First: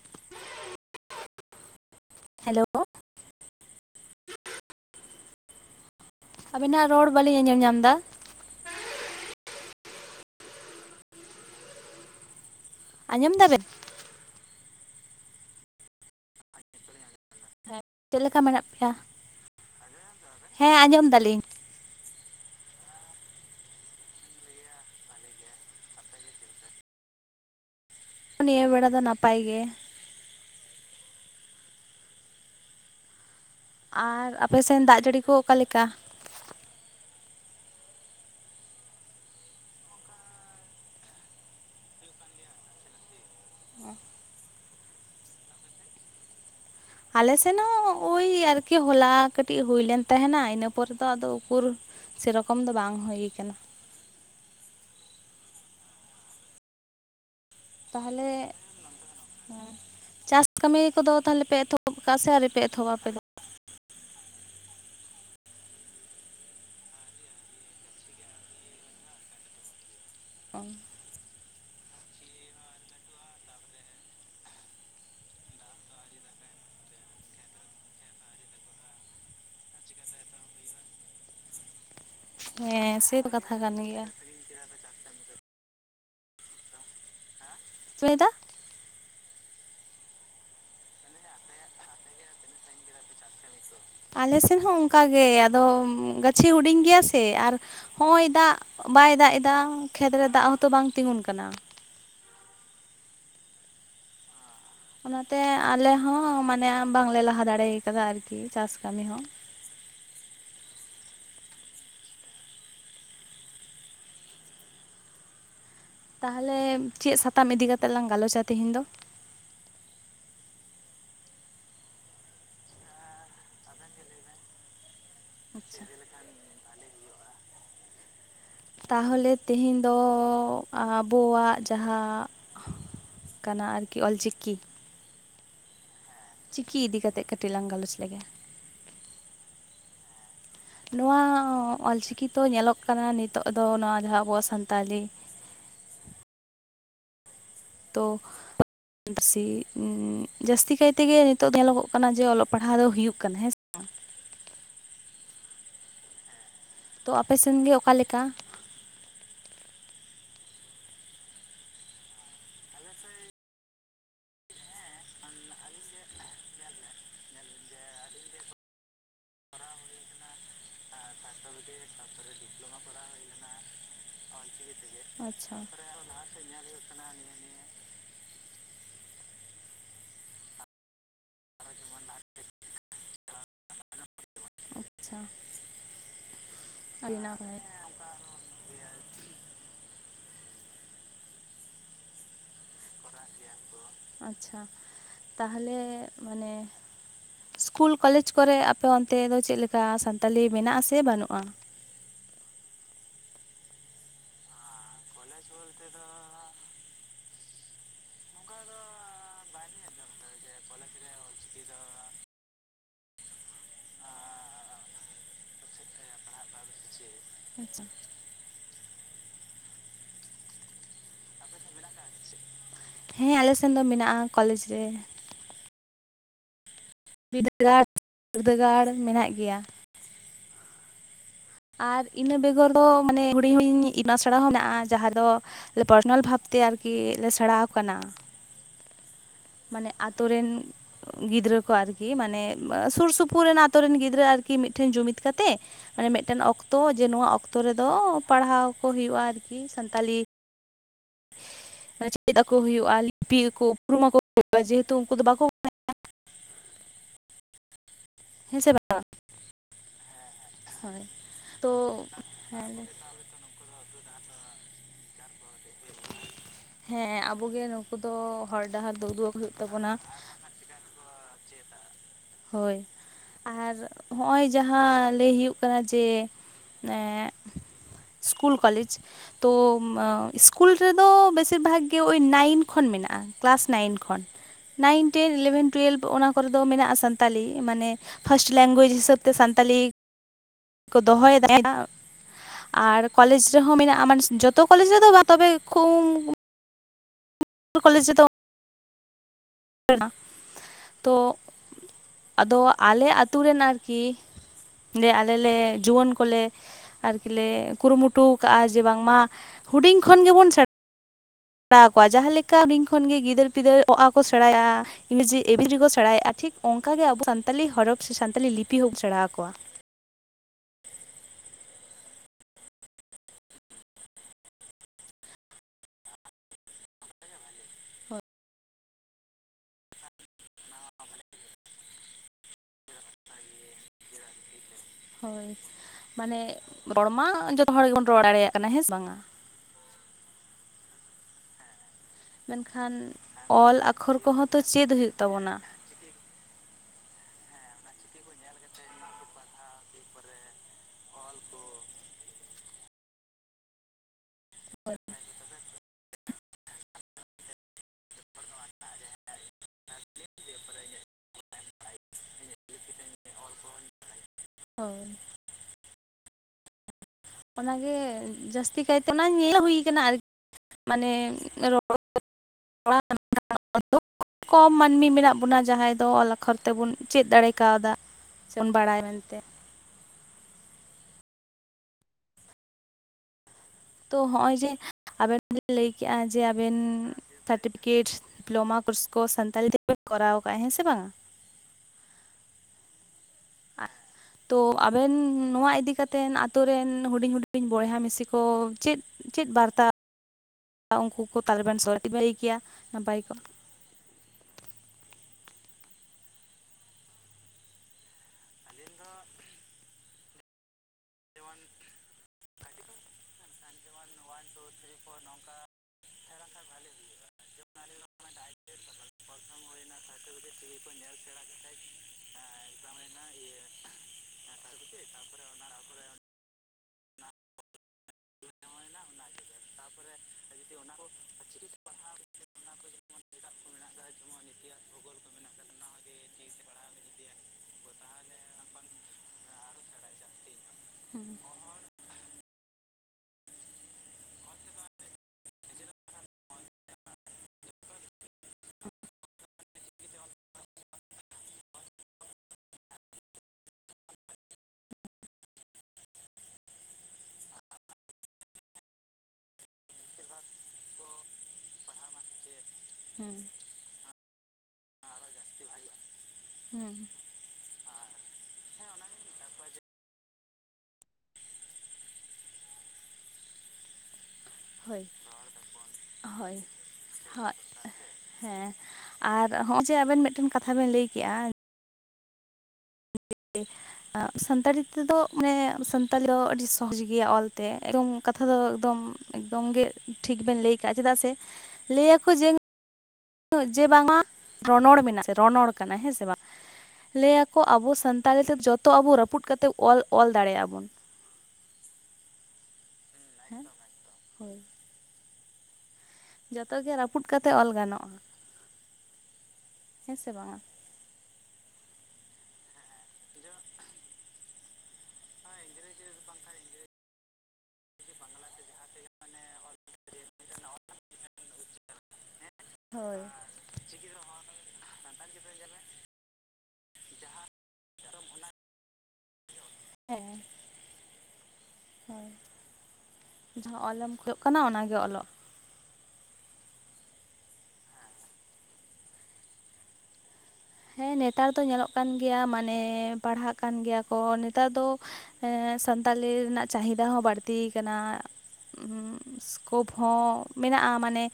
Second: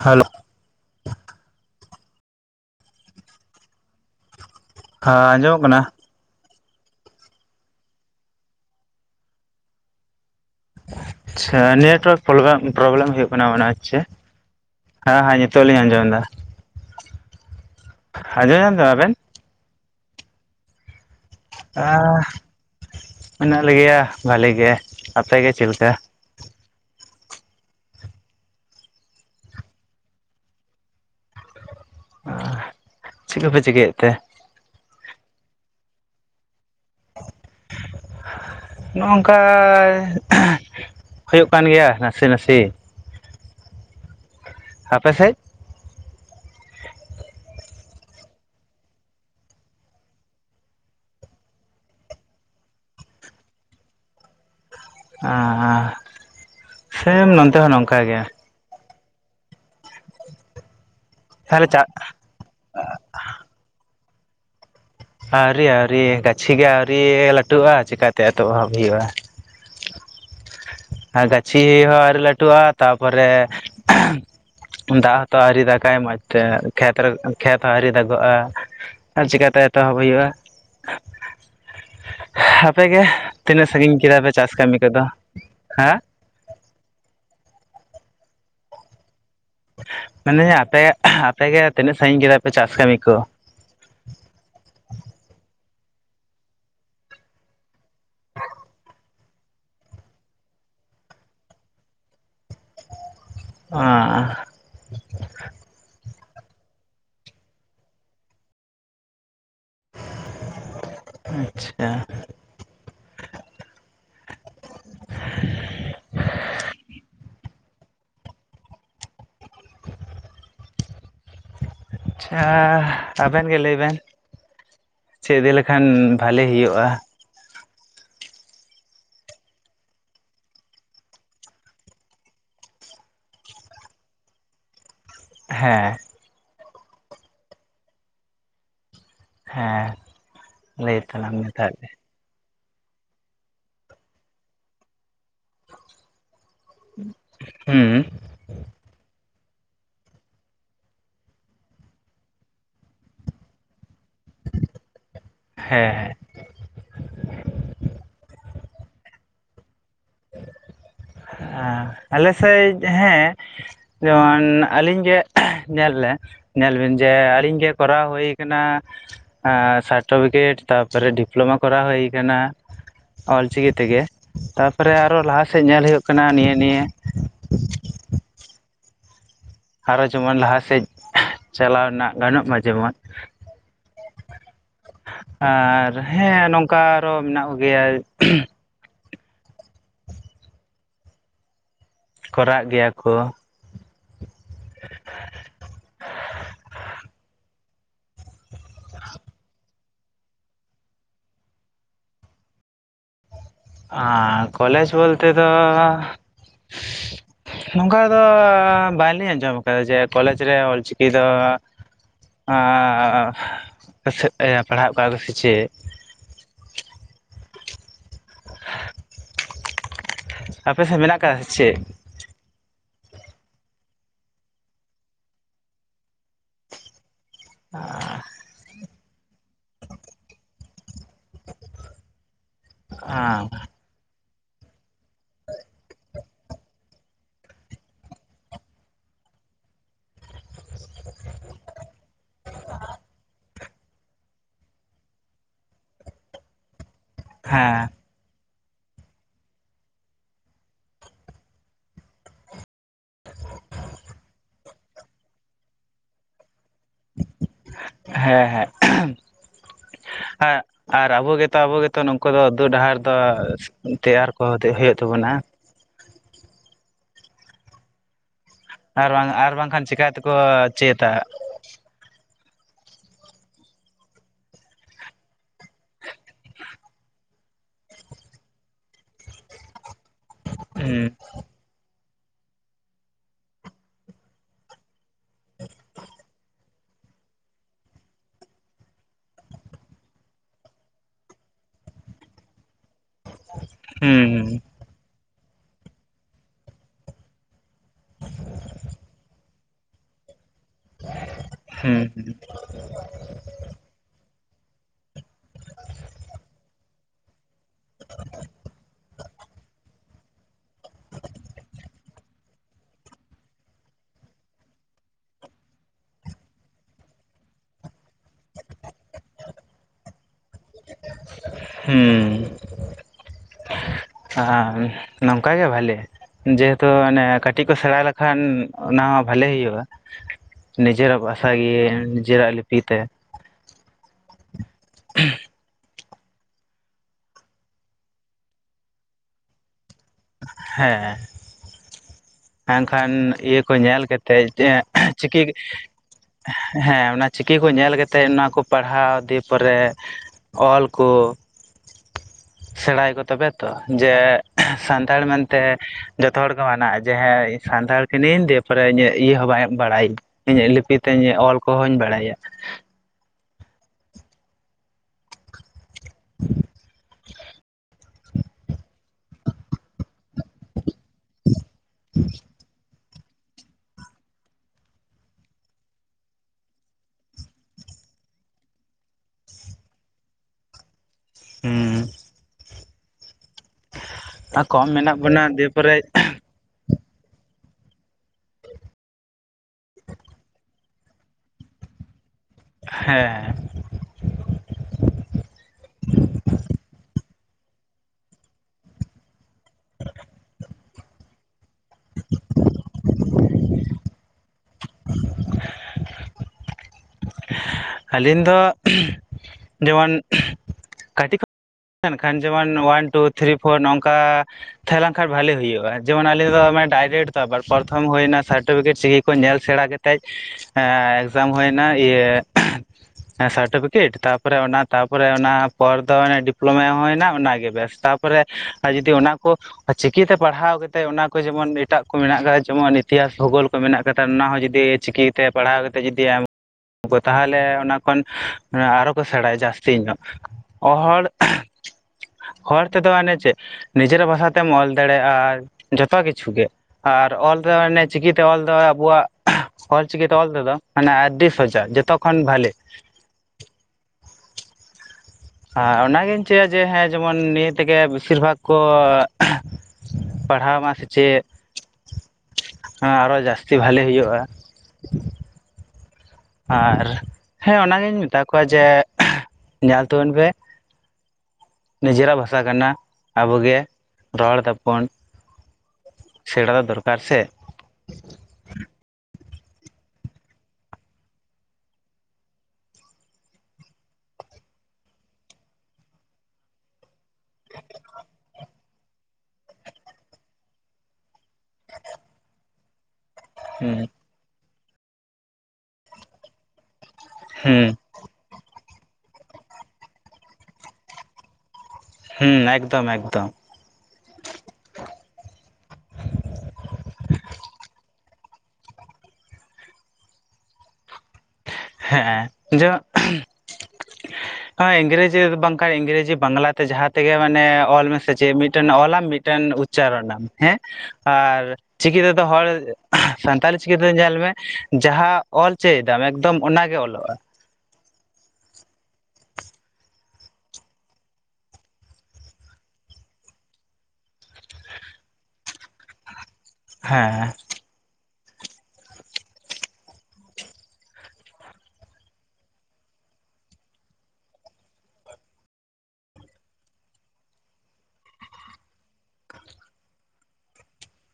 Hello. Hello. ᱦᱮᱸ ᱟᱸᱡᱚᱢᱚᱜ ᱠᱟᱱᱟ ᱟᱵᱤᱱᱟᱜ ᱨᱚᱲ ᱵᱟᱹᱞᱤᱧ ᱟᱸᱡᱚᱢ ᱧᱟᱢ ᱮᱫᱟ ᱟᱪᱪᱷᱟ ᱱᱮᱴᱳᱣᱟᱨᱠ ᱯᱚᱞᱵᱮᱢ ᱯᱨᱚᱵᱞᱮᱢ ᱦᱩᱭᱩᱜ ᱟᱸᱡᱚᱢ ᱠᱟᱱᱟ ᱫᱟᱵᱮᱱ ᱢᱚᱱᱮ ᱦᱚᱪᱪᱷᱮ ᱦᱮᱸ ᱦᱮᱸ ᱱᱤᱛᱳᱜ ᱞᱤᱧ ᱟᱸᱡᱚᱢ ᱮᱫᱟ ᱪᱮᱫ ᱞᱮᱠᱟ ᱟᱸᱡᱚᱢ ᱢᱮᱱᱟᱜ ᱧᱟᱢ ᱫᱟ ᱯᱮᱭᱟ ᱟᱡᱚᱢ ᱵᱮᱱ ᱧᱟᱢᱫᱟᱵᱮᱱ ᱟᱵᱤᱱ ᱦᱮᱸ ᱟᱸᱡᱚᱢ ᱫᱟᱞᱤᱧ ᱟ ᱢᱮᱱᱟᱜ ᱞᱮᱜᱮᱭᱟ ᱵᱟᱹᱞᱤ ᱜᱮ ᱟᱯᱮ ᱜᱮ ᱪᱮᱫᱮ ᱞᱮᱠᱟ ᱱᱤᱭᱟᱹ ᱵᱮᱲᱟ ᱫᱚ ᱱᱟᱯᱟᱭ ᱜᱮ ᱟᱻ ᱪᱮᱫᱠᱚᱯᱮ ᱪᱤᱠᱟ. ᱟᱨ ᱟᱯ ᱥᱮᱱ ᱫᱟᱜ ᱡᱟᱹᱲᱤ ᱠᱚ ᱚᱠᱟᱞᱮᱠᱟ? ᱱᱚᱜᱼᱝᱠᱟᱭ ᱦᱩᱭᱩᱜ ᱠᱟᱱ ᱜᱮᱭᱟ ᱱᱟᱥᱮ ᱱᱟᱥᱮ ᱟᱯᱮᱥᱮᱡ [inaudible] ᱟᱞ ᱥᱮᱱ ᱦᱚᱸ ᱳᱭ ᱟᱨᱠᱤ ᱦᱚᱞᱟ ᱠᱟᱹᱴᱤᱡ ᱦᱩᱭᱞᱱ ᱛᱟᱦᱮᱱᱟ ᱤᱱᱟᱹ ᱯᱚᱨᱮ ᱫᱚ ᱟᱫᱚ ᱩᱠᱩᱨ ᱥᱮᱨᱚᱠᱚᱢ ᱫᱚ ᱵᱟᱝ ᱦᱩᱭᱩ ᱟᱠᱟᱱᱟ ᱾ ᱟᱻ ᱥᱮᱢ ᱱᱟᱸ ᱼᱼ [unintelligible] ᱛᱟᱦᱚᱞᱮ ᱦᱮᱸ ᱪᱟᱥ ᱠᱟᱹᱢᱤ ᱠᱚᱫᱚ ᱛᱟᱦᱚᱞᱮ ᱮᱛᱚᱦᱚᱵ ᱟᱠᱟᱫ ᱟ ᱥᱮ ᱟᱨᱮᱯᱮ ᱮᱛᱚᱦᱚᱵ ᱟᱯᱮ ᱫᱚ ᱟᱹᱣᱨᱤ ᱟᱹᱣᱨᱤ ᱜᱟᱪᱷᱤ ᱜᱮ ᱟᱹᱣᱨᱤ ᱞᱟᱹᱴᱩᱜᱼᱟ ᱪᱮᱠᱟᱛᱮ ᱮᱛᱚᱦᱚᱵᱚᱦᱚᱵ ᱦᱩᱭᱩᱜᱼᱟ ᱾ ᱚᱸ ᱻ ᱟᱨ ᱜᱟᱪᱷᱤ ᱦᱚᱸ ᱟᱨᱤ ᱞᱟᱹᱴᱩᱜᱼᱟ ᱛᱟᱯᱚᱨᱮ ᱫᱟᱜ ᱦᱚᱸᱛᱚ ᱟᱹᱣᱨᱤ ᱫᱠᱟᱭ ᱢᱚᱡᱽ ᱛᱮ ᱠᱷᱮᱛᱨᱮ ᱠᱷᱮᱛ ᱦᱚᱸᱚᱸ ᱟ. ᱣᱨᱤ ᱫᱟᱜᱚᱜᱼᱟ ᱾ ᱟᱨ ᱪᱤᱠᱟᱛᱮ ᱮᱛᱚᱦᱚᱵ ᱦᱩᱭᱩᱜᱼᱟ ᱾ ᱦᱮᱸ ᱥᱮᱛᱚ ᱠᱟᱛᱷᱟ ᱛᱤᱱᱟᱹᱜ ᱠᱟᱱ ᱥᱟᱺᱜᱤᱧ ᱜᱮᱭᱟ ᱾ ᱠᱮᱫᱟ ᱯᱮ ᱪᱟᱥ ᱠᱟᱹᱢᱤ ᱠᱚᱫᱚ ᱦᱮᱸ ᱻ ᱾ ᱞᱮᱫᱟ ᱢᱟᱱᱮ ᱟᱯᱮ ᱟᱯᱮᱜᱮ ᱛᱤᱱᱟᱹᱜ ᱥᱟᱺᱟᱹᱜᱤᱧ ᱠᱮᱫᱟ ᱯᱮ ᱪᱟᱥ ᱠᱟᱹᱢᱤ ᱠᱚ ᱾ ᱟᱞᱮ ᱥᱮᱱ ᱦᱚᱸ ᱚᱱᱠᱟᱜᱮ ᱟᱫᱚ ᱜᱟᱹᱪᱷᱤ ᱦᱩᱰᱤᱧ ᱜᱮᱭᱟ ᱥᱮ ᱟᱨ ᱦᱚᱜᱭ ᱫᱟᱜ ᱵᱟᱭ ᱫᱟᱜ ᱮᱫᱟ ᱠᱷᱮᱛ ᱨᱮ ᱫᱟᱜ ᱦᱚᱸᱛᱚ ᱵᱟᱝ ᱛᱤᱜᱩᱱ ᱠᱟᱱᱟ ᱾ ᱟ ᱸᱻ ᱾ ᱚᱱᱟᱛᱮ ᱟᱞᱮ ᱦᱚᱸ ᱢᱟᱱᱮ ᱵᱟᱝᱞᱮ ᱞᱟᱦᱟ ᱫᱟᱲᱮ ᱠᱟᱫᱟ ᱟᱨᱠᱤ ᱪᱟᱥ ᱠᱟᱹᱢᱤ ᱦᱚᱸ ᱟᱪᱷᱟ ᱾ ᱛᱟᱦᱚᱞᱮ ᱪᱮᱫ ᱥᱟᱛᱟᱢ ᱤᱫᱤ ᱠᱟᱛᱮ ᱛᱟᱞᱟᱝ ᱜᱟᱞᱚᱪᱟ ᱛᱮᱤᱦᱤᱧ ᱫᱚ ᱟᱪᱷᱟ ᱟᱵᱮᱱ ᱜᱮ ᱞᱟᱹᱭ ᱵᱮᱱ ᱪᱮᱫ ᱤᱫᱤ ᱟᱪᱪᱷᱟ ᱞᱮᱠᱷᱟᱱ ᱵᱷᱟᱞᱮ ᱦᱩᱭᱩᱜᱼᱟ ᱾ ᱛᱟᱦᱚᱞᱮ ᱛᱮᱦᱤᱧ ᱫᱚ ᱟᱵᱚᱣᱟᱜ ᱡᱟᱦᱟᱸ ᱾ ᱠᱟᱱᱟ ᱟᱨᱠᱤ ᱚᱞᱪᱤᱠᱤ ᱦᱮᱸ ᱪᱤᱠᱤ ᱤᱫᱤ ᱠᱟᱛᱮᱫ ᱠᱟᱹᱴᱤᱡ ᱞᱟᱝ ᱜᱟᱞᱚᱪ ᱞᱮᱜᱮ ᱦᱮᱸ ᱞᱟᱹᱭ ᱱᱚᱣᱟ ᱛᱟᱞᱟᱝ ᱢᱮ ᱛᱟᱦᱚᱞᱮ ᱚᱞᱪᱤᱠᱤ ᱛᱚ ᱧᱮᱞᱚᱜ ᱠᱟᱱᱟ ᱱᱤᱛᱚᱜ ᱫᱚ ᱱᱚᱣᱟ ᱡᱟᱦᱟᱸ ᱟᱵᱚᱣᱟᱜ ᱥᱟᱱᱛᱟᱞᱤ ᱦᱩᱜ [inaudible] ᱛᱚ ᱯᱟᱹᱨᱥᱤ ᱡᱟᱹᱥᱛᱤ ᱠᱟᱭ ᱛᱮᱜᱮ ᱱᱤᱛᱚᱜ ᱧᱮᱞᱚᱜᱚᱜ ᱠᱟᱱᱟ ᱡᱮ ᱚᱞᱚᱜ ᱯᱟᱲᱦᱟᱣ ᱫᱚ ᱦᱩᱭᱩᱜ ᱠᱟᱱᱟ ᱦᱮᱸ ᱥᱮ ᱦᱮᱸ ᱦᱮᱸ ᱛᱚ ᱟᱯᱮᱥᱮᱱ ᱜᱮ ᱚᱠᱟᱞᱮᱠᱟ ᱾ [inaudible] ᱟᱞᱮ ᱥᱮᱫ ᱦᱮᱸ ᱡᱮᱢᱚᱱ ᱟᱹᱞᱤᱧ ᱜᱮ ᱧᱮᱞ ᱞᱮ ᱧᱮᱞ ᱵᱤᱱ ᱡᱮ ᱟᱹᱞᱤᱧ ᱜᱮ ᱠᱚᱨᱟᱣ ᱦᱩᱭ ᱠᱟᱱᱟ ᱾ ᱮ ᱥᱟᱨᱴᱤᱚᱯᱷᱤᱠᱮᱴ ᱛᱟᱨᱯᱚᱨᱮ ᱰᱤᱯᱞᱳᱢᱟ ᱠᱚᱨᱟᱣ ᱦᱩᱭ ᱟᱠᱟᱱᱟ ᱾ ᱚᱞᱪᱤᱠᱤ ᱛᱮᱜᱮ ᱛᱟᱯᱚᱨᱮ ᱟᱨᱚ ᱟᱪᱪᱷᱟ ᱞᱟᱦᱟᱟᱥᱮᱫ ᱧᱮᱞ ᱦᱩᱭᱩᱜ ᱠᱟᱱᱟ ᱱᱤᱭᱟᱹ ᱱᱤᱭᱟᱹ ᱟᱨᱚ ᱡᱮᱢᱚᱱ ᱞᱟᱦᱟᱥᱮᱫ ᱪᱟᱞᱟᱣ ᱨᱮᱱᱟᱜ ᱜᱟᱱᱚᱜ ᱢᱟ ᱡᱮᱢᱚᱱ ᱟᱪᱷᱟ ᱟᱨ ᱦᱮᱸ ᱱᱚᱝᱠᱟ ᱟᱨᱚ ᱢᱮᱱᱟᱜ ᱱᱟᱯᱟᱭ ᱠᱚᱜᱮᱭᱟ ᱾ ᱠᱚᱨᱟᱜ ᱜᱮᱭᱟ ᱠᱚ ᱾ ᱟᱪᱷᱟ ᱛᱟᱦᱚᱞᱮ ᱢᱟᱱᱮ ᱤᱥᱠᱩᱞ ᱠᱚᱞᱮᱡᱽ ᱠᱚᱨᱮ ᱟᱯᱮ ᱚᱱᱛᱮ ᱫᱚ ᱪᱮᱫ ᱞᱮᱠᱟ ᱥᱟᱱᱛᱟᱞᱤ ᱢᱮᱱᱟᱜ ᱟᱥᱮ ᱵᱟᱹᱱᱩᱜᱼᱟ ᱾ ᱟᱸ ᱠᱚᱞᱮᱡᱽ ᱵᱚᱞᱛᱮ ᱫᱚ [inaudible] ᱱᱚᱝᱠᱟ ᱫᱚ ᱵᱟᱞᱤᱧ ᱟᱸᱡᱚᱢ ᱟᱠᱟᱫᱟ ᱡᱮ ᱠᱚᱞᱮᱡᱽ ᱨᱮ ᱚᱞᱪᱤᱠᱤ ᱫᱚ [unintelligible] ᱯᱟᱥᱮᱡ ᱯᱟᱲᱦᱟᱜ ᱮᱫᱠᱚᱣᱟ ᱠᱚ ᱥᱮ ᱪᱮᱫ ᱮᱸ ᱯᱟᱲᱦᱟᱣ ᱮᱫᱠᱚᱣᱟ ᱠᱚ ᱥᱮ ᱪᱮᱫ [unintelligible] ᱟᱯᱮ ᱥᱮᱫ ᱢᱮᱱᱟᱜ ᱟᱠᱟᱫᱟ ᱥᱮ ᱪᱮᱫ ᱦᱮᱸ ᱟᱞᱮᱥᱮᱱ ᱫᱚ ᱢᱮᱱᱟᱜᱼᱟ ᱠᱚᱞᱮᱡᱽ ᱨᱮ [unintelligible] ᱵᱤᱨᱫᱟᱹᱜᱟᱲ ᱢᱮᱱᱟᱜ ᱜᱮᱭᱟ ᱟᱨ ᱤᱱᱟᱹ ᱵᱮᱜᱚᱨ ᱦᱚᱸ ᱢᱟᱱᱮ ᱦᱩᱰᱤᱧ ᱦᱩᱰᱤᱧ ᱧᱤᱜ ᱤᱢᱟ ᱥᱮᱬᱟ ᱦᱚᱸ ᱢᱮᱱᱟᱜᱼᱟ ᱡᱟᱦᱟᱸ ᱨᱮᱫᱚ ᱯᱟᱨᱥᱚᱱᱟᱞ ᱵᱷᱟᱵᱽ ᱛᱮ ᱟᱨᱠᱤ ᱞᱮ ᱥᱮᱬᱟᱣ ᱟᱠᱟᱱᱟ ᱢᱟᱱᱮ ᱟᱛᱳ ᱨᱮᱱ ᱜᱤᱫᱽᱨᱟᱹ ᱠᱚ ᱟᱨᱠᱤ ᱢᱟᱱᱮ ᱥᱩᱨ ᱥᱩᱯᱩᱨ ᱨᱮᱱ ᱟᱹᱛᱩ ᱨᱮᱱ ᱜᱤᱫᱽᱨᱟᱹ ᱟᱨᱠᱤ ᱢᱤᱫᱴᱷᱮᱱ ᱡᱩᱢᱤᱫᱽ ᱠᱟᱛᱮ ᱢᱟᱱᱮ ᱢᱤᱫᱴᱮᱱ ᱚᱠᱛᱚ ᱡᱮ ᱱᱚᱶᱟ ᱚᱠᱛᱚ ᱨᱮᱫᱚ ᱦᱮᱸ ᱯᱟᱲᱦᱟᱣ ᱠᱚ ᱦᱩᱭᱩᱜᱼᱟ ᱟᱨᱠᱤ ᱥᱟᱱᱛᱟᱞᱤ ᱢᱟᱱᱮ ᱪᱮᱫ ᱟᱠᱚ ᱦᱩᱭᱩᱜᱼᱟ ᱞᱤᱯᱤ ᱟᱠᱚ ᱩᱯᱨᱩᱢᱟᱠᱚ ᱦᱩᱭᱩᱜᱼᱟ ᱵᱟᱡᱮᱦᱮᱛᱩ ᱩᱱᱠᱩ ᱫᱚ ᱵᱟᱠᱚ ᱦᱮᱸ ᱦᱮᱸ ᱥᱮ ᱵᱟᱝ [unintelligible] ᱦᱳᱭ ᱟᱨ ᱟᱵᱚ ᱜᱮᱛᱚ ᱛᱚ ᱟᱵᱚ ᱜᱮᱛᱚ ᱱᱩᱝᱠᱩ ᱫᱚ ᱩᱫᱩᱜ ᱦᱮᱸ ᱰᱟᱦᱟᱨ ᱫᱚ ᱛᱮᱭᱟᱨ ᱠᱚ ᱦᱚᱛᱮ ᱦᱩᱭᱩᱜ ᱛᱟᱵᱚᱱᱟ᱾ ᱦᱮᱸ ᱟᱵᱚ ᱜᱮ ᱠᱩ ᱫᱚ ᱦᱚᱨ ᱰᱟᱦᱟᱨ ᱫᱚ ᱟᱨ ᱩᱫᱩᱜ ᱵᱟᱝ ᱟᱠᱚ ᱟᱨ ᱦᱩᱭᱩᱜ ᱵᱟᱝᱠᱷᱟᱱ ᱛᱟᱵᱚᱱᱟ ᱪᱮᱠᱟ ᱛᱮᱠᱚ ᱪᱮᱫᱟ ᱦᱳᱭ ᱟᱨ ᱦᱚᱸᱜ ᱚᱭ ᱡᱟᱦᱟᱸ ᱞᱟᱹᱭ ᱦᱩᱭᱩᱜ ᱠᱟᱱᱟ ᱡᱮ ᱮᱸᱻ ᱤᱥᱠᱩᱞ ᱠᱚᱞᱮᱡᱽ ᱛᱚ ᱤᱥᱠᱩᱞ ᱦᱩᱸ ᱨᱮᱫᱚ ᱵᱮᱥ ᱵᱷᱟᱜᱮ ᱳᱭ ᱱᱟᱭᱤᱱ ᱠᱷᱚᱱ ᱢᱮᱱᱟᱜᱼᱟ ᱠᱮᱞᱟᱥ ᱱᱟᱭᱤᱱ ᱠᱷᱚᱱ ᱱᱟᱭᱤᱱ ᱴᱮᱱ ᱤᱞᱮᱵᱷᱮᱱ ᱴᱩᱭᱮᱞᱵᱷ ᱚᱱᱟ ᱠᱚᱨᱮ ᱫᱚ ᱢᱮᱱᱟᱜᱼᱟ ᱥᱟᱱᱛᱟᱞᱤ ᱢᱟᱱᱮ ᱯᱷᱟᱥᱴ ᱞᱮᱝᱜᱩᱣᱮᱡᱽ ᱦᱤᱥᱟᱹᱵ ᱛᱮ ᱥᱟᱱᱛᱟᱞᱤ ᱠᱚ ᱫᱚᱦᱚᱭᱮᱫᱟ ᱟᱨ ᱠᱚᱞᱮᱡᱽ ᱨᱮᱦᱚᱸ ᱢᱮᱱᱟᱜᱼᱟ ᱢᱟᱸᱥ ᱦᱩᱸ ᱡᱚᱛᱚ ᱠᱚᱞᱮᱡᱽ ᱨᱮᱫᱚ ᱵᱟ ᱛᱚᱵᱮ ᱠᱷᱩᱢ ᱠᱚᱞᱮᱡᱽ ᱫᱚ [unintelligible] ᱛᱚ ᱦᱩᱸ ᱟᱫᱚ ᱟᱞᱮ ᱟᱹᱛᱩ ᱨᱮᱱ ᱟᱨᱠᱤ ᱚᱸᱰᱮ ᱟᱞᱮ ᱞᱮ ᱡᱩᱣᱟᱹᱱ ᱠᱚᱞᱮ ᱟᱨᱠᱤ ᱞᱮ ᱠᱩᱨᱩᱢᱩᱴᱩ ᱟᱠᱟᱫᱼᱟ ᱡᱮ ᱵᱟᱝᱢᱟ ᱦᱩᱰᱤᱧ ᱠᱷᱚᱱ ᱜᱮᱵᱚᱱ ᱥᱮᱬᱟ [inaudible] ᱥᱮᱬᱟ ᱟᱠᱚᱣᱟ ᱡᱟᱦᱟᱸ ᱞᱮᱠᱟ ᱵᱤᱝ ᱠᱷᱚᱱ ᱜᱮ ᱜᱤᱫᱟᱹᱨ ᱯᱤᱫᱟᱹᱨ ᱚ, ᱟ ᱠᱚ ᱥᱮᱬᱟᱭᱟ ᱤᱞᱤᱡᱤ ᱮᱵᱤᱡᱤ ᱠᱚ ᱥᱮᱬᱟᱭᱮᱜᱼᱟ ᱴᱷᱤᱠ ᱚᱝᱠᱟ ᱜᱮ ᱟᱵᱚ ᱥᱟᱱᱛᱟᱞᱤ ᱦᱚᱨᱚᱯ ᱥᱮ ᱥᱟᱱᱛᱟᱞᱤ ᱞᱤᱯᱤ ᱦᱚᱸᱵᱚᱱ ᱥᱮᱬᱟᱣ ᱟᱠᱚᱣᱟ ᱦᱮᱸ [unintelligible] ᱱᱚᱝᱠᱟ ᱜᱮ ᱵᱷᱟᱞᱮ ᱡᱮᱦᱮᱛᱩ ᱢᱟᱱᱮ ᱠᱟᱹᱴᱤᱡ ᱠᱚ ᱥᱮᱬᱟ ᱞᱮᱠᱷᱟᱱ ᱚᱱᱟ ᱦᱚᱸ ᱵᱷᱟᱞᱮ ᱦᱩᱭᱩᱜᱼᱟ ᱱᱤᱡᱮᱨᱟᱜ ᱵᱷᱟᱥᱟ ᱜᱮ ᱱᱤᱡᱮᱨᱟᱜ ᱞᱤᱯᱤ ᱛᱮ ᱦᱳᱭ ᱢᱟᱱᱮ ᱨᱚᱲ ᱢᱟ ᱡᱚᱛᱚ ᱦᱚᱲ ᱜᱮᱵᱚᱱ ᱨᱚᱲ ᱫᱟᱲᱮᱭᱟᱜ ᱠᱟᱱᱟ ᱦᱮᱸ ᱥᱮ ᱵᱟᱸᱜᱟ ᱦᱮᱸ ᱮᱱᱠᱷᱟᱱ ᱢᱮᱱᱠᱷᱟᱱ ᱤᱭᱟᱹ ᱠᱚ ᱚᱞ ᱧᱮᱞ ᱟᱠᱷᱚᱨ ᱠᱚᱦᱚᱸ ᱠᱟᱛᱮᱫ ᱛᱚ ᱮᱸ ᱪᱮᱫ ᱦᱩᱭᱩᱜ [unintelligible] ᱪᱤᱠᱤ ᱛᱟᱵᱚᱱᱟ ᱦᱮᱸ ᱚᱱᱟ ᱪᱤᱠᱤ ᱠᱚ ᱧᱮᱞ ᱠᱟᱛᱮᱜ ᱚᱱᱟᱠᱚ ᱯᱟᱲᱦᱟᱣ ᱫᱤᱭᱮ ᱯᱚᱨᱮ ᱚᱞ ᱠᱚ ᱥᱮᱬᱟᱭᱟ ᱠᱚ ᱛᱟᱵᱮ ᱛᱚ ᱡᱮ ᱥᱟᱱ ᱢᱮᱱᱛᱮ ᱡᱚᱛᱚ ᱦᱚᱲ ᱠᱚ ᱢᱟᱱᱟᱜᱼᱟ ᱡᱮ ᱦᱟᱹᱭ ᱥᱟᱱᱛᱟᱲ ᱠᱟᱹᱱᱟᱹᱧ ᱫᱤᱭᱮᱯᱚᱨᱮ ᱤᱧᱟᱹᱜ ᱤᱭᱟᱹ ᱦᱚᱸ ᱵᱟᱝ ᱵᱟᱲᱟᱭᱟᱹᱧ᱾ ᱤᱧᱟᱹᱜ ᱞᱤᱯᱤ ᱛᱮᱧ ᱚᱞ ᱠᱚᱦᱚᱧ ᱵᱟᱲᱟᱭᱟ᱾ [unintelligible] ᱦᱳᱭ ᱚᱱᱟᱜᱮ ᱡᱟᱹᱥᱛᱤ ᱠᱟᱭᱛᱮ ᱛᱮᱱᱟᱝ ᱧᱮᱞ ᱦᱩᱭ ᱟᱠᱟᱱᱟ ᱟᱨᱠᱤ ᱢᱟᱱᱮ [unintelligible] [unintelligible] ᱠᱚᱢ ᱢᱟᱹᱱᱢᱤ ᱢᱮᱱᱟᱜ ᱵᱚᱱᱟ ᱡᱟᱦᱟᱸᱭ ᱫᱚ ᱚᱞ ᱟᱠᱷᱚᱨ ᱛᱮᱵᱚᱱ ᱪᱮᱫ ᱫᱟᱲᱮ ᱠᱟᱣᱫᱟ᱾ ᱥᱮᱢ ᱵᱟᱲᱟᱭ ᱢᱮᱱᱛᱮ ᱦᱮᱸ ᱛᱚ ᱦᱚᱜᱼᱚᱭ ᱟᱨ ᱡᱮ ᱠᱚᱢ ᱢᱮᱱᱟᱜ ᱟᱵᱮᱱ ᱵᱚᱱᱟ ᱵᱤᱱ ᱞᱟᱹᱭ ᱫᱤᱭᱮᱯᱚᱨᱮ ᱠᱮᱫᱼᱟ ᱡᱮ ᱟᱵᱮᱱ ᱥᱟᱨᱴᱤᱯᱷᱤᱠᱮᱴ ᱰᱤᱯᱞᱳᱢᱟ ᱠᱳᱨᱥ ᱠᱚ ᱥᱟᱱᱛᱟᱲᱤ ᱛᱮᱵᱮᱱ ᱠᱚᱨᱟᱣ ᱟᱠᱟᱫᱼᱟ ᱦᱮᱸ ᱥᱮ ᱵᱟᱝᱟ᱾ ᱦᱮᱸ [unintelligible] ᱛᱚ ᱟᱵᱮᱱ ᱱᱚᱣᱟ ᱤᱫᱤ ᱠᱟᱛᱮᱱ ᱟᱛᱩ ᱨᱮᱱ ᱦᱩᱰᱤᱧ ᱦᱩᱰᱤᱧ ᱵᱚᱭᱦᱟ ᱢᱤᱥᱤ ᱠᱚ ᱪᱮᱫ ᱪᱮᱫ ᱵᱟᱨᱛᱟ ᱩᱱᱠᱩ ᱠᱚ ᱛᱟᱦᱞᱮ ᱵᱮᱱ ᱥᱚᱦᱞᱮ‌ ᱛᱮᱵᱤᱱ ᱞᱟᱹᱭ ᱠᱮᱭᱟ ᱱᱟᱯᱟᱭ ᱠᱚᱜ-ᱟ? ᱟᱹᱞᱤᱧ ᱫᱚ ᱡᱮᱢᱚᱱ ᱠᱟᱹᱴᱤᱡ ᱠᱷᱚᱱ ᱡᱮᱢᱚᱱ ᱳᱭᱟᱱ ᱴᱩ ᱛᱷᱨᱤ ᱯᱷᱳᱨ ᱱᱚ ᱱᱚᱝᱠᱟ ᱛᱟᱦᱮᱸᱞᱮᱱ ᱠᱷᱟᱱᱡ ᱵᱷᱷᱟᱞᱮ ᱦᱩᱭᱩᱜᱼᱟ ᱡᱮᱢᱚᱱ ᱟᱞᱤᱧ ᱫᱚ ᱰᱟᱭᱨᱮᱠᱴ ᱫᱚ ᱯᱨᱚᱛᱷᱚᱢ ᱦᱩᱭᱱᱟ ᱥᱟᱨᱴᱤᱯᱷᱤᱠᱮᱴ ᱥᱤᱴ᱾ ᱠᱚ ᱧᱮᱞ ᱥᱮᱬᱟ ᱠᱟᱛᱮᱫ ᱮᱠᱡᱟᱢ ᱦᱩᱭ ᱮᱱᱟ᱾ ᱥᱟᱨᱴᱤᱯᱷᱤᱠᱮᱴ ᱛᱟᱯᱚᱨᱮ ᱚᱱᱟ ᱛᱟᱯᱚᱨᱮ ᱚᱱᱟ ᱯᱚᱨ ᱫᱚ ᱰᱤᱯᱞᱳᱢᱟ᱾ ᱦᱩᱭᱱᱟ ᱚᱱᱟᱜᱮ ᱵᱮᱥ ᱛᱟᱯᱚᱨᱮ ᱟᱨ ᱡᱩᱫᱤ ᱚᱱᱟ ᱠᱚ ᱪᱤᱠᱤ ᱛᱮ ᱯᱟᱲᱦᱟᱣ ᱠᱟᱛᱮᱫ ᱚᱱᱟ ᱠᱚ ᱡᱮᱢᱚᱱ ᱮᱴᱟᱜ ᱢᱮᱱᱟᱜ ᱠᱟᱫᱟ ᱡᱮᱢᱚᱱ ᱤᱛᱤᱦᱟᱥ, ᱵᱷᱩᱜᱳᱞ, ᱠᱚ ᱢᱮᱱᱟᱜ ᱠᱟᱫᱟ ᱚᱱᱟ ᱦᱚᱸ ᱡᱩᱫᱤ ᱪᱤᱠᱤᱛᱮ ᱯᱟᱲᱦᱟᱣ ᱠᱟ ᱠᱟᱛᱮᱫ ᱡᱩᱫᱤ--ᱟᱢ ᱛᱟᱦᱚᱞᱮ ᱚᱱᱟ ᱠᱷᱚᱱ ᱟᱨ ᱦᱚᱸ ᱠᱚ ᱥᱮᱬᱟᱭᱟ ᱡᱟᱹᱥᱛᱤ ᱧᱚᱜ ᱚᱦᱚᱸᱲ ᱦᱩᱸ ᱦᱚᱲ ᱛᱮᱫᱚ ᱟᱱᱮ ᱪᱮᱫ ᱱᱤᱡᱮᱨᱟᱜ ᱵᱷᱟᱥᱟ ᱛᱮᱢ ᱚᱞ ᱫᱟᱲᱮᱭᱟᱜᱼᱟ ᱡᱷᱚᱛᱚ ᱠᱤᱪᱷᱩ ᱜᱮ᱾ ᱟᱨ ᱚᱞ ᱫᱚ ᱢᱟᱱᱮ ᱪᱤᱠᱤ ᱛᱮ ᱚᱞ ᱫᱚ ᱟᱵᱚᱣᱟᱜ ᱚᱞᱪᱤᱠᱤ ᱛᱮ ᱚᱞ ᱛᱮᱫᱚ ᱢᱟᱱᱮ ᱟᱹᱰᱤ ᱥᱚᱡᱟ ᱡᱷᱚᱛᱚ ᱠᱷᱚᱱ ᱵᱷᱟᱞᱮ᱾ ᱟᱨ ᱚᱱᱟᱜᱤᱧ ᱪᱟᱹᱭᱟ ᱡᱮ ᱦᱮᱸ ᱡᱮᱢᱚᱱ ᱱᱤᱭᱟᱹ ᱛᱮᱜᱮ ᱵᱮᱥᱤᱨ ᱵᱷᱟᱜᱽ ᱠᱚ ᱯᱟᱲᱦᱟᱣ ᱢᱟ ᱥᱮᱪᱮᱫ ᱟᱨ ᱦᱩᱸ ᱦᱚᱸ ᱡᱟᱹᱥᱛᱤ ᱵᱷᱟᱞᱮ ᱦᱩᱭᱩᱜᱼᱟ᱾ ᱦᱩᱸ ᱟᱨ ᱦᱮᱸ ᱚᱱᱟᱜᱤᱧ ᱢᱮᱛᱟ ᱠᱚᱣᱟ ᱡᱮ ᱧᱮᱞ ᱛᱟᱵᱚᱱ ᱯᱮ ᱱᱤᱡᱮᱨᱟᱜ ᱵᱷᱟᱥᱟ ᱠᱟᱱᱟ ᱟᱵᱚᱜᱮ ᱨᱚᱲ ᱛᱟᱵᱚ ᱯᱚᱱ ᱦᱳᱭ ᱦᱳᱭ ᱦᱳᱭ ᱥᱮᱬᱟ ᱫᱚ ᱫᱚᱨᱠᱟᱨ ᱥᱮ᱾ ᱦᱳᱭ ᱦᱮᱸ ᱟᱨ ᱦᱚᱸᱜᱼᱚᱭ ᱡᱮ ᱟᱵᱮᱱ ᱢᱤᱫᱴᱮᱱ ᱠᱟᱛᱷᱟ ᱵᱮᱱ ᱞᱟᱹᱭ ᱠᱮᱫᱼᱟ ᱥᱟᱱᱛᱟᱲᱤ ᱛᱮᱫᱚ ᱢᱟᱱᱮ ᱥᱟᱱᱛᱟᱲᱤ ᱫᱚ ᱟᱹᱰᱤ ᱥᱚᱦᱚᱡᱽ ᱜᱮᱭᱟ ᱚᱞᱛᱮ ᱮᱵᱚᱝ ᱠᱟᱛᱷᱟ ᱫᱚ ᱮᱠᱫᱚᱢ ᱮᱠᱫᱚᱢ ᱜᱮ ᱴᱷᱤᱠ ᱵᱮᱱ ᱞᱟᱹᱭ ᱠᱟᱜᱼᱟ ᱪᱮᱫᱟᱜ ᱥᱮ ᱞᱟᱹ ᱟᱠᱚ ᱡᱮ ᱡᱮ ᱦᱩᱸ ᱵᱟᱝᱢᱟ ᱨᱚᱱᱚᱲ ᱢᱮᱱᱟᱜ-ᱟ ᱨᱚᱱᱚᱲ ᱠᱟᱱᱟ ᱦᱮᱸ ᱥᱮ ᱵᱟᱝ ᱞᱟᱹᱭᱟᱠᱚ ᱦᱩᱸ ᱟᱵᱚ ᱥᱟᱱᱛᱟᱲᱤ ᱛᱮ ᱡᱚᱛᱚ ᱟᱵᱚ ᱨᱟᱹᱯᱩᱫ ᱠᱟᱛᱮ ᱚᱞ ᱚᱞ ᱫᱟᱲᱮᱭᱟᱜ ᱟᱵᱚᱱ ᱦᱩᱸ ᱮᱠᱫᱚᱢ ᱮᱠᱫᱚᱢ ᱾ ᱦᱮᱸ ᱦᱳᱭ ᱡᱚᱛᱚ ᱜᱮ ᱨᱟᱹᱯᱩᱫ ᱠᱟᱛᱮ ᱚᱞ ᱜᱟᱱᱚᱜᱼᱟ ᱦᱮᱸ ᱥᱮ ᱵᱟᱝᱼᱟ᱾ ᱦᱮᱸ ᱡᱮ [unintelligible] [unintelligible] ᱦᱮᱸ ᱤᱝᱨᱮᱡᱤ ᱵᱟᱝᱠᱷᱟᱱ ᱤᱝᱨᱮᱡᱤ ᱵᱟᱝᱞᱟᱛᱮ ᱡᱟᱦᱟᱸ ᱛᱮᱜᱮ ᱢᱟᱱᱮ ᱚᱞ ᱢᱮᱥᱮ ᱢᱤᱫᱴᱮᱱ ᱚᱞᱟᱢ ᱢᱤᱫᱴᱮᱱ ᱩᱪ ᱪᱟᱨᱚᱱᱟᱢ ᱦᱮᱸ ᱟᱨ ᱪᱤᱠᱤ ᱛᱮᱫᱚ ᱦᱚᱲ ᱦᱳᱭ ᱥᱟᱱᱛᱟᱞᱤ ᱪᱤᱠᱤ ᱫᱚ ᱧᱮᱞ ᱢᱮ‌ ᱡᱟᱦᱟᱸ ᱚᱞᱪᱚᱭ ᱫᱟᱢ ᱮᱠᱫᱚᱢ ᱚᱱᱟᱜᱮ ᱚᱞᱚᱜᱼᱟ᱾ ᱦᱮᱸ ᱦᱳᱭ ᱡᱟᱦᱟᱸ ᱚᱞᱮᱢ ᱠᱷᱚᱡᱽ ᱠᱟᱱᱟ ᱚᱱᱟᱜᱮ ᱚᱞᱚᱜ ᱦᱮᱸ ᱦᱮᱸ ᱱᱮᱛᱟᱨ ᱫᱚ ᱧᱮᱞᱚᱜ ᱠᱟᱱ ᱜᱮᱭᱟ ᱢᱟᱱᱮ ᱯᱟᱲᱦᱟᱜ ᱠᱟᱱ ᱜᱮᱭᱟ ᱠᱚ ᱱᱮᱛᱟᱨ ᱫᱚ ᱮᱸ ᱥᱟᱱᱛᱟᱞᱤ ᱨᱮᱱᱟᱜ ᱪᱟᱦᱤᱫᱟ ᱦᱚᱸ ᱵᱟᱹᱲᱛᱤ ᱟᱠᱟᱱᱟ᱾ ᱩᱸ ᱤᱥᱠᱳᱯ ᱦᱚᱸ ᱢᱮᱱᱟᱜ-ᱟ ᱢᱟᱱᱮᱼᱼ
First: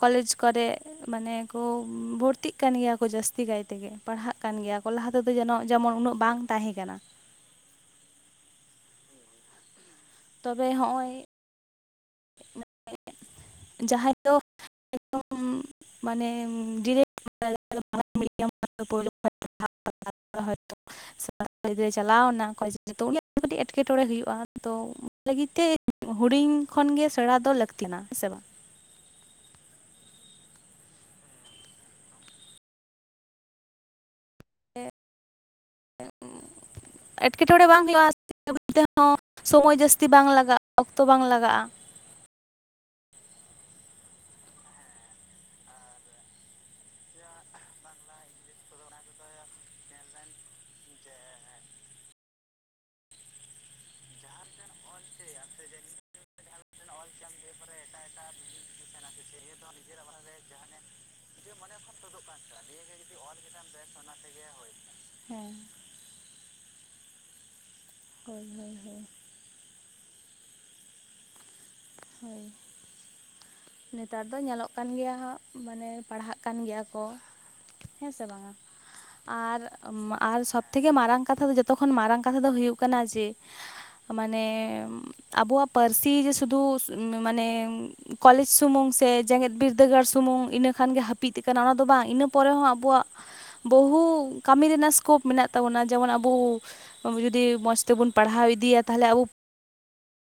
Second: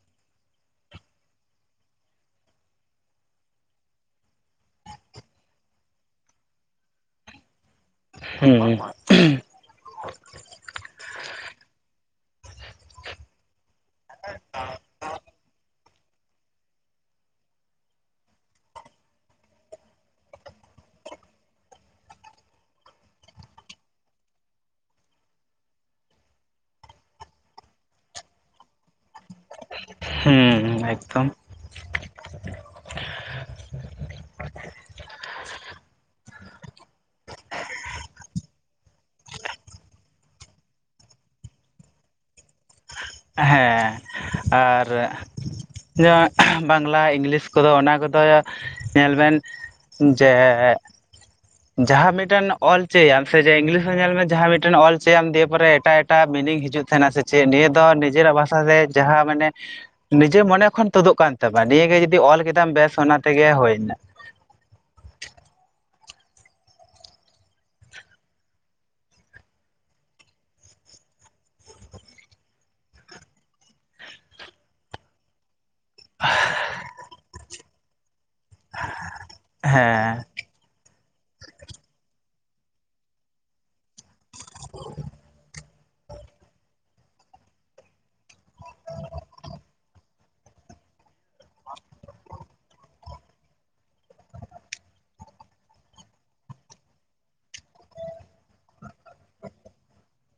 ᱠᱚᱞᱮᱡᱽ ᱠᱚᱨᱮ ᱢᱟᱱᱮ ᱠᱚ ᱵᱷᱚᱨᱛᱤᱜ ᱠᱟᱱ ᱜᱮᱭᱟ ᱠᱚ ᱡᱟᱹᱥᱼᱼ ᱛᱤ ᱠᱟᱭ ᱛᱮᱜᱮ ᱯᱟᱲᱦᱟᱜ ᱠᱟᱱ ᱜᱮᱭᱟ ᱠᱚ ᱞᱟᱦᱟ ᱛᱮᱫᱚ ᱡᱮᱱᱚ ᱡᱮᱢᱚᱱ ᱩᱱᱟᱹᱜ ᱵᱟᱝ ᱛᱟᱦᱮᱸ ᱠᱟᱱᱟ᱾ ᱦᱩᱸ ᱦᱩᱸᱜᱼᱼ ᱛᱚᱵᱮ ᱦᱚᱸᱜ-ᱚᱭᱼᱼ ᱢᱟᱱᱮ ᱡᱟᱦᱟᱸᱭ ᱫᱚ ᱮᱠᱫᱚᱢᱼᱼ ᱢᱟᱱᱮᱢ ᱡᱮᱞᱮ ᱠᱟᱜ-ᱟ ᱦᱚᱭᱛᱚ᱾ ᱥᱮ‌ ᱩᱱᱤ‌ ᱫᱚᱭ ᱪᱟᱞᱟᱣ ᱱᱟ ᱠᱚᱭ ᱡᱚ ᱛᱚ ᱩᱱᱤᱭᱟᱜ ᱜᱮ ᱛᱚ ᱠᱟᱹᱴᱤᱡ ᱮᱸᱠᱮᱴᱚᱬᱮ ᱦᱩᱭᱩᱜ-ᱟ ᱛᱚᱢᱼᱼ ᱞᱟᱹᱜᱤᱫ ᱛᱮ ᱦᱩᱰᱤᱧ ᱠᱷᱚᱱ ᱜᱮ ᱥᱮᱬᱟ ᱫᱚ ᱞᱟᱹᱠᱛᱤ ᱱᱟ ᱦᱮᱸ ᱥᱮ ᱵᱟᱝ? ᱦᱩᱸ ᱮᱠᱫᱚᱢ᱾ ᱮᱜ [unintelligible] ᱮᱴᱠᱮᱴᱚᱬᱮ ᱵᱟᱝ ᱦᱩᱭᱩᱜ-ᱟ [inaudible] ᱛᱮᱦᱚᱸ ᱥᱚᱢᱚᱭ ᱡᱟᱹᱥᱛᱤ ᱵᱟᱝ ᱞᱟᱜᱟᱜ ᱚᱠᱛᱚ ᱵᱟᱝ ᱞᱟᱜᱟᱜ-ᱟ᱾ ᱦᱮᱸ ᱟᱨ ᱡᱮᱢᱚᱱ ᱵᱟᱝᱜᱽᱞᱟ ᱤᱝᱜᱽᱞᱤᱥ ᱠᱚᱫᱚ ᱚᱱᱟ ᱠᱚᱫᱚ ᱧᱮᱞ ᱵᱮᱱ ᱡᱮᱜᱻ ᱡᱟᱦᱟᱸ ᱢᱤᱫᱴᱟᱱ ᱚᱞ ᱪᱩᱭᱟᱢ ᱥᱮ ᱡᱮ ᱤᱝᱜᱽᱞᱤᱥ ᱨᱮ ᱦᱚᱸ ᱧᱮᱞ ᱢᱮ ᱡᱟᱦᱟᱸ ᱢᱤᱫᱴᱮᱱ ᱚᱞ ᱪᱩᱭᱟᱢ ᱫᱤᱭᱮ ᱯᱚᱨᱮ ᱮᱴᱟᱜ ᱮ ᱴᱟ ᱢᱤᱱᱤᱝ ᱦᱤᱡᱩᱜ ᱛᱟᱦᱮᱱᱟ ᱥᱮ ᱪᱮᱜ ᱰᱷᱮᱨ ᱛᱚ ᱱᱤᱡᱮᱨᱟᱜ ᱵᱷᱟᱥᱟ ᱛᱮ ᱡᱟᱦᱟᱸ ᱢᱟᱱᱮ ᱱᱤᱡᱮᱨ ᱢᱚᱱᱮ ᱠᱷᱚᱱ ᱛᱳᱫᱜ ᱠᱟᱱ ᱛᱟᱢᱟ ᱱᱤᱭᱟᱹ ᱜᱮ ᱡᱩᱫᱤ ᱚᱞ ᱠᱮᱫᱟᱢ ᱵᱮᱥ ᱚᱱᱟ ᱛᱮᱜᱮ ᱦᱩᱭ ᱱᱟ᱾ [unintelligible] ᱦᱚᱭ ᱱᱮᱛᱟᱨ ᱫᱚ ᱧᱮᱞᱚᱜ ᱠᱟᱱ ᱜᱮᱭᱟ ᱦᱟᱸᱜ ᱢᱟᱱᱮ ᱯᱟᱲᱦᱟᱜ ᱠᱟᱱ ᱜᱮᱭᱟ ᱠᱚ ᱦᱮᱸᱥᱮ ᱵᱟᱝᱟ? ᱟᱨ ᱦᱮᱸ ᱟᱨ ᱥᱚᱯ ᱛᱷᱮᱠᱮ ᱢᱟᱨᱟᱝ ᱠᱟᱛᱷᱟ ᱫᱚ ᱡᱚᱛᱚ ᱠᱷᱚᱱ ᱢᱟᱨᱟᱝ ᱠᱟᱛᱷᱟ ᱫᱚ ᱦᱩᱭᱩᱜ ᱠᱟᱱᱟ ᱡᱮ ᱢᱟᱱᱮᱢ ᱟᱵᱚᱣᱟᱜ ᱯᱟᱹᱨᱥᱤ ᱡᱮ ᱥᱩᱫᱩᱥ ᱩᱢ ᱢᱟᱱᱮᱢ ᱠᱚᱞᱮᱪ ᱥᱩᱢᱩᱝ ᱥᱮ ᱡᱮᱝᱜᱮᱫ ᱵᱤᱨᱫᱟᱹ ᱜᱟᱲ ᱥᱩᱢᱩᱝ ᱤᱱᱟᱹ ᱠᱷᱟᱱ ᱜᱮ ᱦᱟᱹᱯᱤᱫ ᱟᱠᱟᱱᱟ ᱚᱱᱟ ᱫᱚ ᱵᱟᱝ ᱤᱱᱟᱹ ᱯᱚᱨᱮ ᱦᱚᱸ ᱟᱵᱚᱣᱟᱜ ᱵᱚᱦᱩ ᱠᱟᱢᱤ ᱨᱮᱱᱟᱜ ᱥᱠᱳᱯ ᱢᱮᱱᱟᱜ ᱛᱟᱵᱚᱱᱟ ᱡᱮᱢᱚᱱ ᱟᱵᱳ ᱟᱵᱩ ᱡᱩᱫᱤ ᱢᱚᱸᱥ ᱛᱮᱵᱩᱱ ᱯᱟᱲᱦᱟᱣ ᱤᱫᱤᱭᱟ ᱛᱟᱦᱚᱞᱮ ᱟᱵᱩ,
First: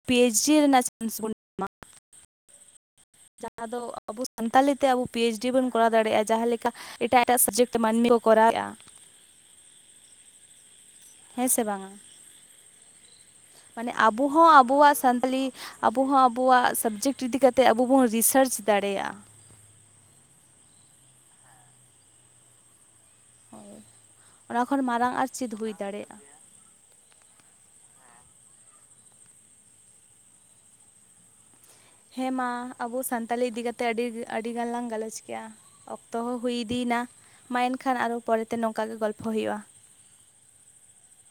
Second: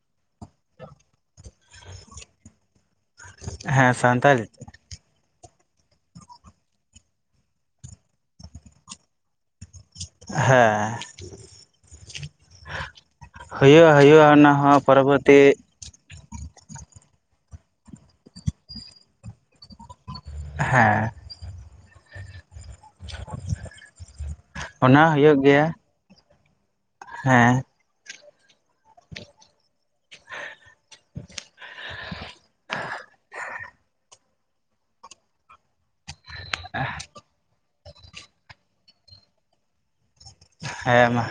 ᱯᱤ ᱮᱭᱤᱪ ᱰᱤ ᱨᱮᱱᱟᱜ ᱪᱟᱱᱥ ᱵᱩᱱ ᱡᱟᱦᱟᱸ ᱫᱚ ᱟᱵᱩ ᱥᱟᱱᱛᱟᱞᱤ ᱛᱮ ᱟᱵᱩ ᱯᱤ ᱭᱮᱪ ᱰᱤ ᱵᱚᱱ ᱠᱚᱨᱟᱣ ᱫᱟᱲᱮᱭᱟᱜ-ᱟ ᱡᱟᱦᱟᱸ ᱞᱮᱠᱟ ᱮᱴᱟᱜ ᱮᱴᱟᱜ ᱥᱟᱵᱡᱮᱠᱴ ᱛᱮ ᱢᱟᱹᱱᱢᱤ ᱠᱚᱨᱟᱣᱮᱜ-ᱟ᱾ ᱦᱮᱸ᱾ ᱦᱮᱸ ᱥᱮ ᱵᱟᱝᱟ, ᱦᱩᱭᱩᱜᱼᱟ ᱢᱟᱱᱮ ᱟᱵᱩ ᱦᱩᱭᱩᱜᱼᱟ ᱦᱚᱸ ᱚᱱᱟ ᱟᱵᱩᱣᱟᱜ ᱯᱚᱨᱚᱵᱚᱨᱛᱤ ᱥᱟᱱᱛᱟᱞᱤ ᱟᱵᱩ ᱦᱚᱸ ᱟᱵᱩᱣᱟᱜ ᱥᱟᱵᱽᱡᱮᱠᱴ ᱤᱫᱤ ᱠᱟᱛᱮᱜ ᱟᱵᱩ ᱵᱩᱱ ᱨᱤᱥᱟᱨᱪ ᱫᱟᱲᱮᱭᱟᱜ-ᱟ᱾ ᱦᱮᱸ᱾ [inaudible] ᱦᱚᱭ ᱚᱱᱟ ᱠᱷᱚᱱ ᱢᱟᱨᱟᱝ ᱟᱨ ᱦᱩᱭᱩᱜ ᱪᱤᱫᱽ ᱜᱮᱭᱟ ᱦᱩᱭ ᱫᱟᱲᱮᱜ ᱦᱮᱸ᱾ ᱦᱮᱸ ᱢᱟ ᱟᱵᱩ ᱥᱟᱱᱛᱟᱞᱤ ᱤᱫᱤ ᱠᱟᱛᱮᱜ ᱟᱹᱰᱤ ᱟᱹᱰᱤ ᱜᱟᱱ ᱞᱟᱝ ᱜᱟᱞᱚᱪ ᱠᱮᱜᱼᱟ ᱛᱚ ᱦᱚᱸ ᱦᱩᱭ ᱤᱫᱤᱭ ᱱᱟ ᱢᱟ ᱮᱱᱠᱷᱟᱱ ᱟᱨᱚ ᱯᱚᱨᱮ ᱛᱮ ᱱᱚᱝᱠᱟ ᱜᱮ ᱜᱚᱞᱯᱷᱚ ᱦᱩᱭᱩᱜ-ᱟ᱾ ᱦᱮᱸ ᱢᱟ᱾